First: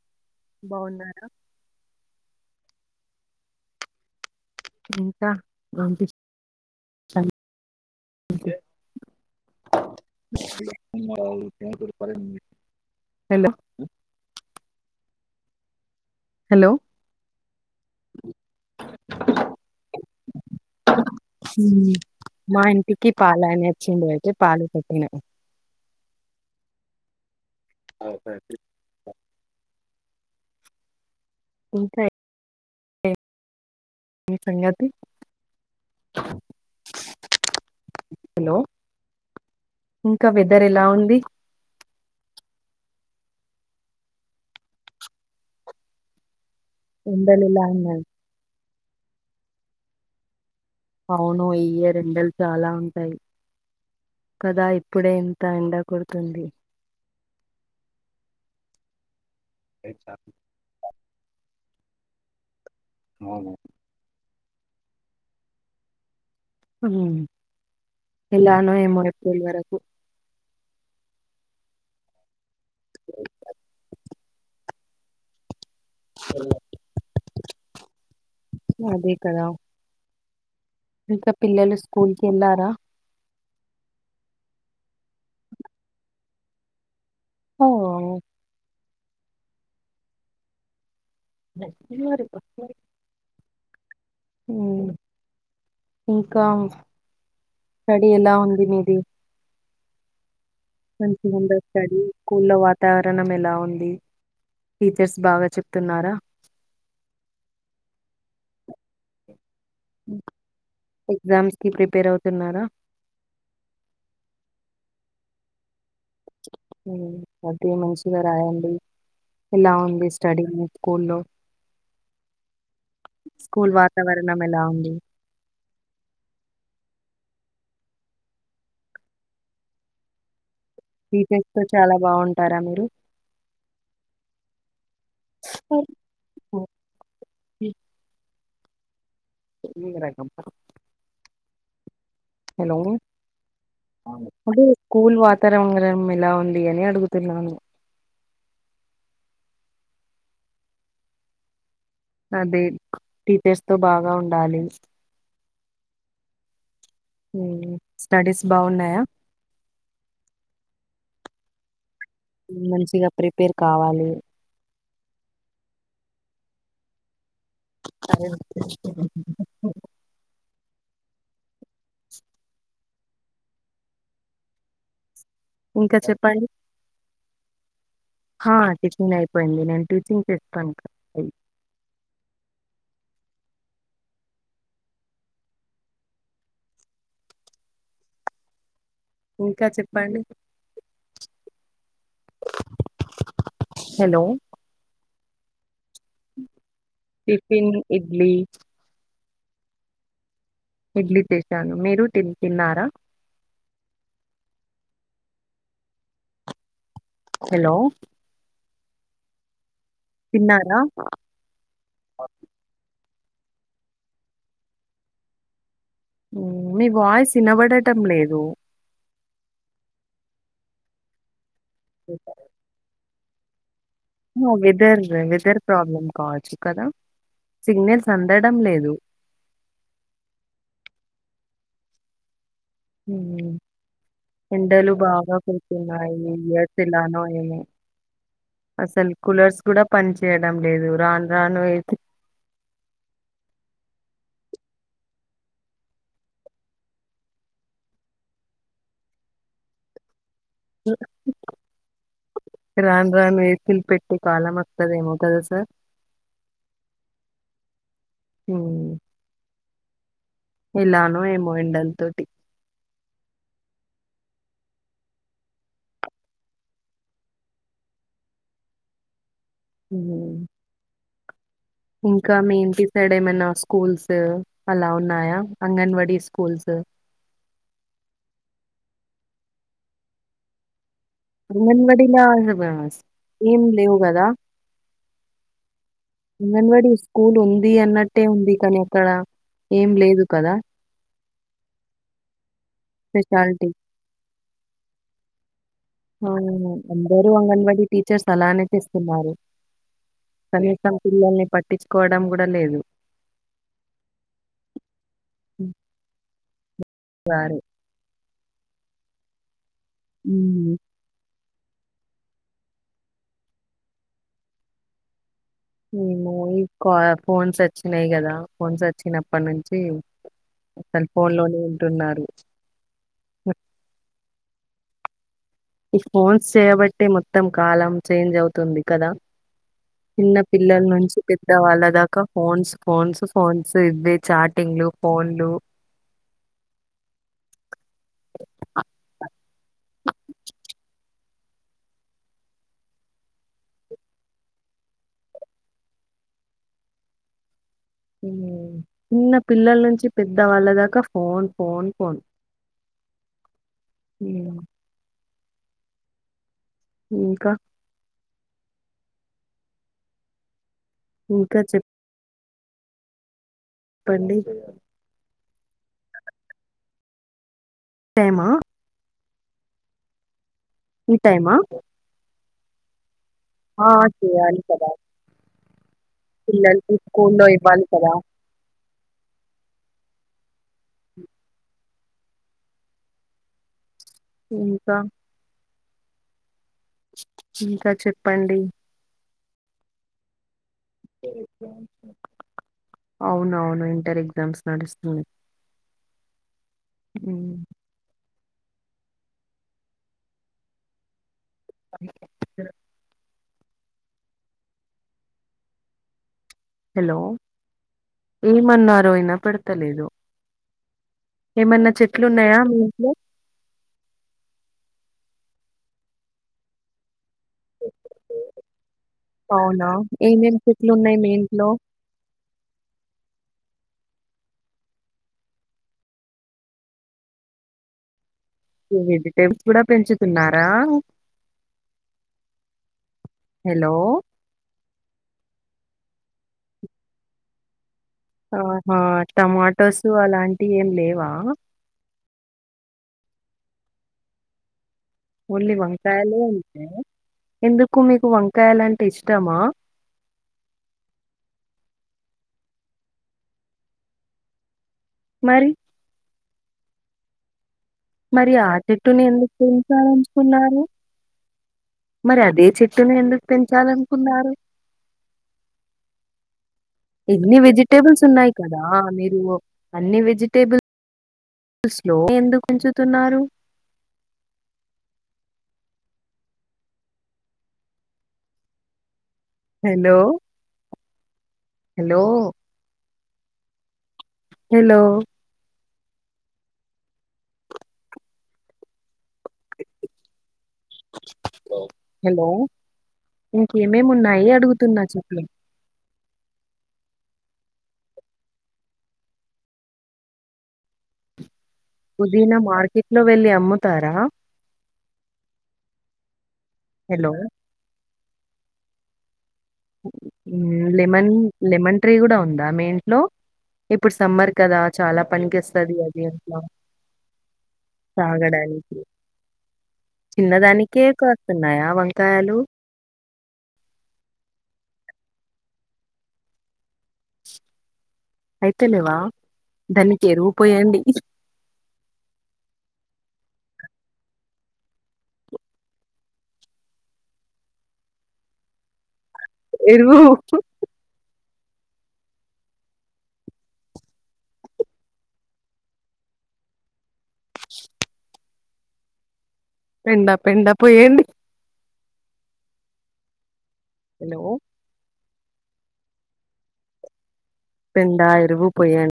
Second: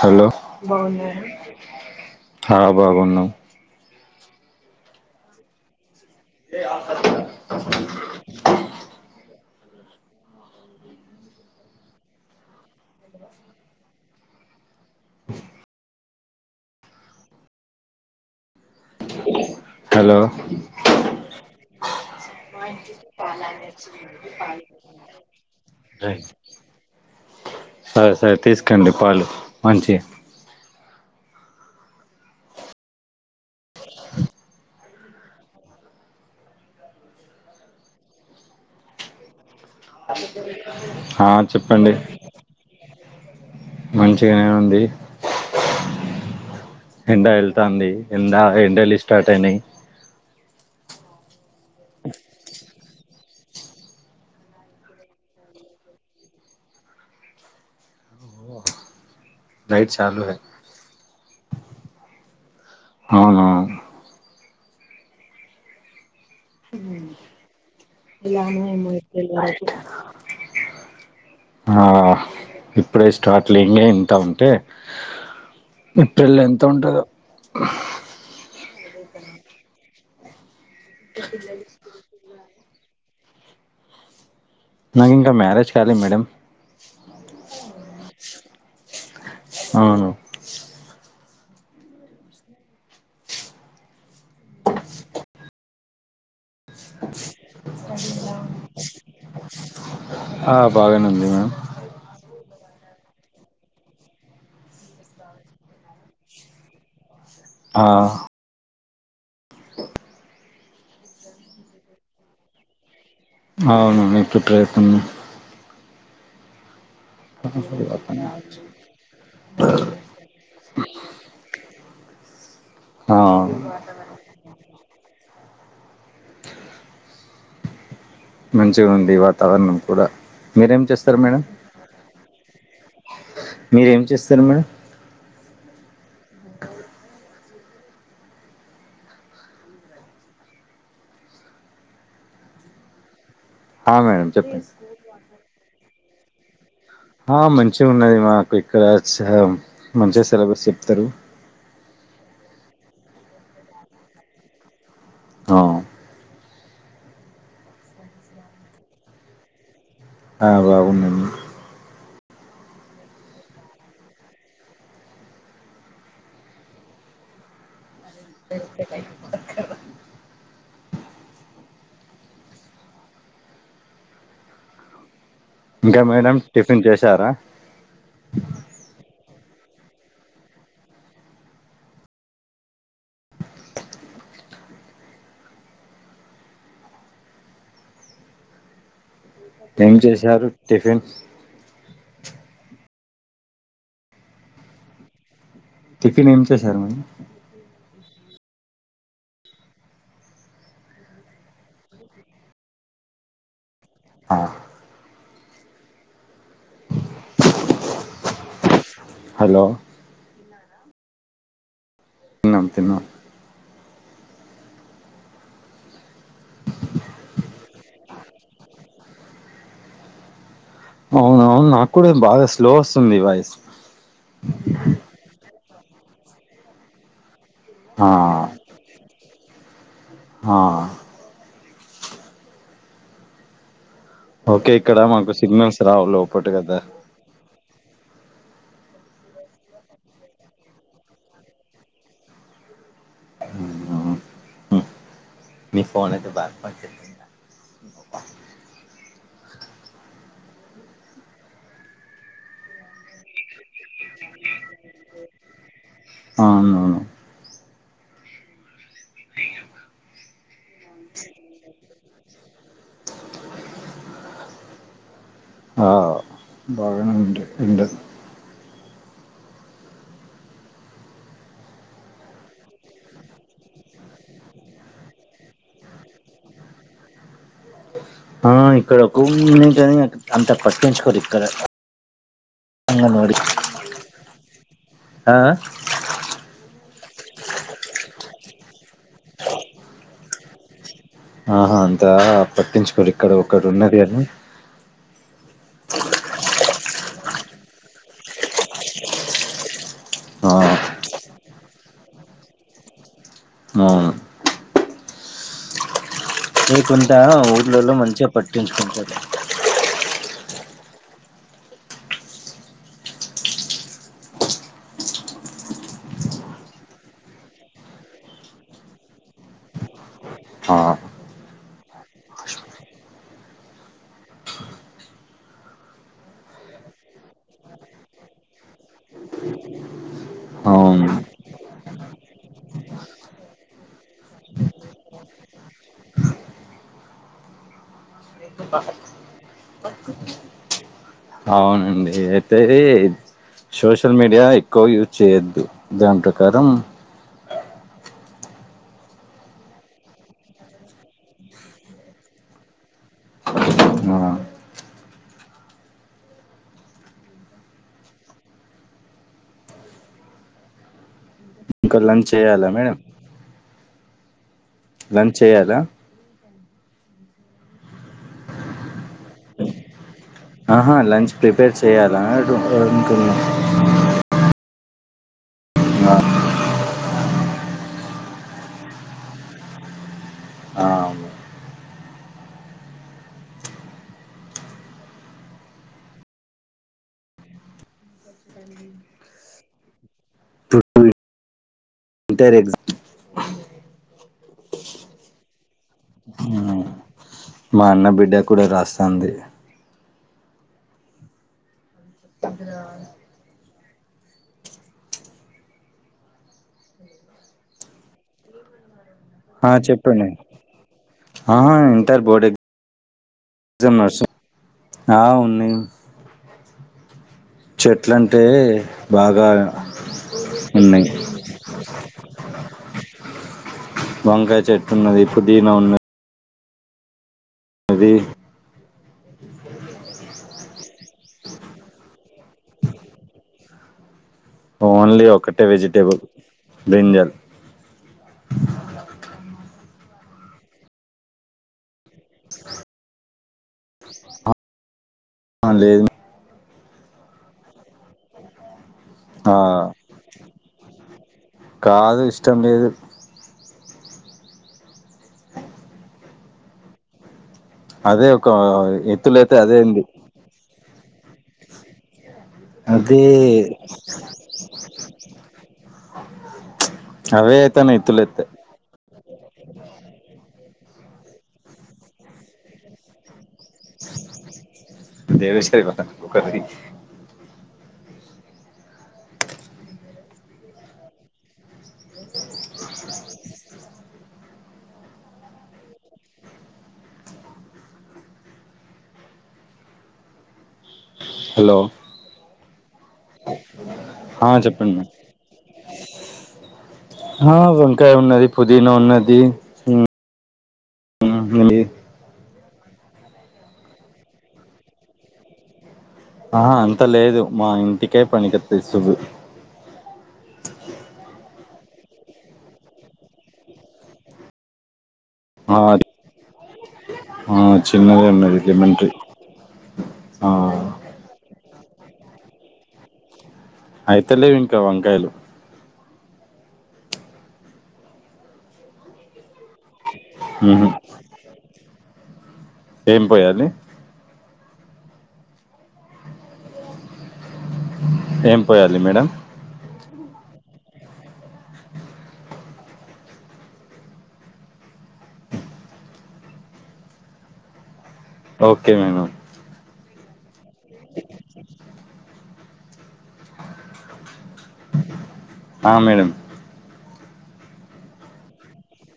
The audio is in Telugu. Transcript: హలో బాగున్నారు హ బాగున్నాం ఇంకా [unintelligible] [unintelligible] [unintelligible] హలో [inaudible] హలో హలో హు మా ఇంటికి పాలయన వచ్చిండి అయితే పాలు పెట్టిన సరే సరే తీసుకోండి పాలు మంచిగా ఇంకా ఏ ఏం సంగతి హలో ఇంకా వె హా చెప్పండి మంచిగానే ఉంది ఎండ ఎండలు ఎలా వెళ్తంది ఉన్నాయి ఎండ ఎండలు స్టార్ట్ అయినాయి అవును ఈ ఇయర్ ఎండలు చాలా ఉంటాయి కదా ఇప్పుడే ఇంత ఎండ కొడుతుంది [unintelligible] నైట్ చాలులే అవును హు ఉమ్, ఇలానే ఎలానో మేము ఏమో బయటికి ఏప్రిల్ వెళ్లలేదు వరకు ఆ ఇప్పుడే స్టార్ట్లు ఇంగే ఇంత ఉంటే ఏప్రిల్ లో ఎంత ఉంటదో అదే కదా ఇంకా పిల్లలు స్కూల్ కి వెళ్లారా నాకు ఇంకా మ్యారేజ్ కాలేదు మేడం ఓ, అవును [inaudible] మ్మ్ ఇంకా స్టడీ ఎలా ఉంది మీది ఆ బాగానే ఉంది మేడం మంచిగుందా స్టడీ స్కూల్ లో వా తావరణం ఎలా ఉంది. టీచర్స్ బాగా చెప్తున్నారా ఆ ఎగ్జామ్స్ కి ప్రిపేర్ అవుతున్నారా అవునండి ప్రిపేర్ అవుతున్న మ్మ్ [unintelligible] రాయండి ఎలా ఉంది మీ స్టడి మీ స్కూల్ లో స్కూల్ వాతావరణం ఎలా ఉంది మంచిగా ఉంది వాతావరణం కూడా మీరేం చేస్తారు మేడం టీచెర్స్ తో చాలా బాగుంటారా మీరు మీరేం చేస్తారు మేడం ప్చ్ [inaudible] ఆ మేడం ఇప్పుడు చెప్పండి స్కూల్ వాతావరణం ఎలా ఉంది అని ఆ అడుగుతున్నాను మంచిగున్నది మాకు ఇక్కడ చా మంచిగా సిలబస్ చెప్తారు అదే టీచర్స్ తో బాగా ఉండాలి అవును మ్మ్ స్టడీస్ బాగున్నాయా ఆ బాగుందండి మంచిగా ప్రిపేర్ కావాలి [inaudible] ఇంకా మేడం టిఫిన్ చేసారా హా అంటే స్కూల్ అయిపోయింది నేను టీచింగ్ చేస్తాను ఇక ఇంకా ఏం చెప్పండి. చేశారు టిఫిన్ హలో టిఫిన్ ఏం చేశారు మేడం టిఫిన్ ఇడ్లీ ఇడ్లి చేసాను. మీరు తి తిన్నారా ఆ హలో! హలో తిన్నారుగా మ్మ్ తిన్నాం మీ వాయిస్ వినబడటం లేదు అవునవును నాకు కూడా బాగా స్లో వస్తుంది మీ వాయిస్ వెదర్ వెదర్ ప్రాబ్లం కావచ్చు కదా ఆ సిగ్నల్స్ అందడం లేదు ఆ మ్మ్ ఓకే ఎండలు ఇక్కడ మాకు బాగా సిగ్నల్స్ రావు కొడుతున్నాయి లోపట కదా [unintelligible] అసలు కూలర్స్ కూడా పని చేయడం లేదు రాను రాను అయితే మ్మ్ మీ ఫోన్ అయితే పాట్ పట్ [inaudible] రాన్ రాన్ ఏకిల్ పెట్టి కాలంక్తద ఏమోతుదా సార్ అ అవునవును హ ఇలాను ఏమో ఇండంతతు ఆ బాగానంట ఉంట ఉ ఇంకా మీ ఇంటి సైడ్ ఏమైనా స్కూల్స్ అలా ఉన్నాయా అంగన్వాడీ స్కూల్స్ ఆ ఇక్కడకునీ అంత ప అంగన్వాడిలా అంగన్వాడి ఏమ్ లేవు కదా ఆ? ఉంగనువాడి స్కూల్ ఉంది అన్నట్టే ఉంది కానీ అక్కడ ఏం లేదు కదా ఆహా అంతా పట్టించుకోడి ఇక్కడ ఒకడు స్పెషాలిటీ ఉన్నది అని ఆ అందరూ అంగన్వాడీ టీచర్స్ అలానేపిస్తున్నారు ఆ, కనిసం పిల్లల్ని పట్టించుకోవడం కూడా లేదు అవును లేకుండా సరే ఊళ్ళలో మంచిగా పట్టించుకుంటుంది ఉ మేము ఈ కా ఫోన్స్ వచ్చినాయి కదా ఫోన్స్ వచ్చినప్పటి నుంచి ఆ, అసలు ఫోన్ లోనే ఉంటున్నారు ఈ ఫోన్స్ చేయబట్టి మొత్తం కాలం చేంజ్ అవుతుంది కదా చిన్న పిల్లల అవును నుంచి పెద్దవాళ్ళ దాకా ఫోన్స్ ఫోన్స్ ఫోన్స్ ఇ చాటింగ్ లు పోన్లు అవునండి అయితేది సోషల్ మీడియా ఎక్కువ యూజ్ చేయొద్దు దాని ప్రకారం చిన్న పిల్లల నుంచి పెద్దవాళ్ళ దాకా ఫోన్ ఫోన్ ఫోన్ మా ఉమ్. ఇంకా ఇంకా చెప్ చేయాలా మేడం పాండి [unintelligible] పని చేయాలా సేమా ఆహా ఈ లంచ్ టైమా ప్రిపేర్ చేయాలా ఆ చెయాలి కథ ఆ, పిల్లలకు స్కూల్లో ఇవ్వాలి కదా ఆ, ఇంకా ఇంకా చెప్పండి ఇంటర్ అవును అవును ఇంటర్ ఎయ్ [unintelligible] స్డుస్తు ఎగ్జామ్ మా అన్న బిడ్డ కూడా రాస్తుంది హలో ఏ మన్న ఎయినా ఆ పడతలేదు చెప్పండి ఏమన్నా చెట్లు ఉన్నాయా మీ ఇంట్లో న ఆ ఉన్నాయి చెట్లు అంటే బాగా అవునా ఏమేం చెట్లు ఉన్నాయి మీ ఇంట్లో వంకాయ చెట్టు ఉన్నది పుదీనా ఉన్నది అది వెజిటేబుల్స్ కూడా పెంచుతున్నారా. హలో ఓన్లీ ఒకటే వెజిటేబుల్ బ్రిన్జాలు ఆహా టమాటోస్ అలాంటివి ఏం లేవా. ఓన్లీ లేదు వంకాయలే అంతే ఎందుకు మీకు వంకాయలు అంటే. ఆ కాదు ఇష్టం లేదు. మరి. అదే ఒక మరి ఆ చెట్టుని ఎందుకు ఎత్తులైతే అదే ఉంది పెంచాలంచుకున్నారు. మరి అదే చెట్టును అదే ఎందుకు పెంచాలనుకున్నారు. అవే ఇన్ని అయితేనే వెజిటేబుల్స్ ఎత్తులెత్తాయి ఉన్నాయి కదా మీరు అన్ని వెజిటేబుల్స్. స్లో ఆది ఎందుకు పేంచుతున్నారు. దేవేశ్వరి వాళ్ల అక్కకి. Hello hello. Hello. Hello hello ఇంకేమేమిన్నాయి ఆ అడుగుతున్నా చెప్పండి చెప్పలే. ఆ వంకాయ ఉన్నది పుదీనా ఉన్నది. ఇంట్లో లేనిది. దన మార్కెట్ లో వెళ్ళలి అమ్ముతారా‌. ఆ అంత హలో లేదు మా ఇంటికే పనికి తె సువు. లెమన్ లెమన్ ట్రీ కూడా ఉందా మీ ఇంట్లో. ఇప్పుడు సమ్మర్ కదా చాలా పనికి ఆ వస్తుది అది ఇంట్లో. ఆ చిన్నదే ఉన్నది లెమన్ తగడానికి ట్రీ ఆ చిన్నదానికే. కాస్తున్నాయా వంకాయాలు. అయితే లేవు ఇంకా వంకాయలు. అయితేనేవా ధని. కి ఉహు ఎరువుపోయాండి. ఏం పోయాలి ఏం పోయాలి మేడం. ఇరువు. Okay madam. పెడా పెండా పోయండి. హలో. ఆ మేడమ్. పెడా ఎరువు పొయండి.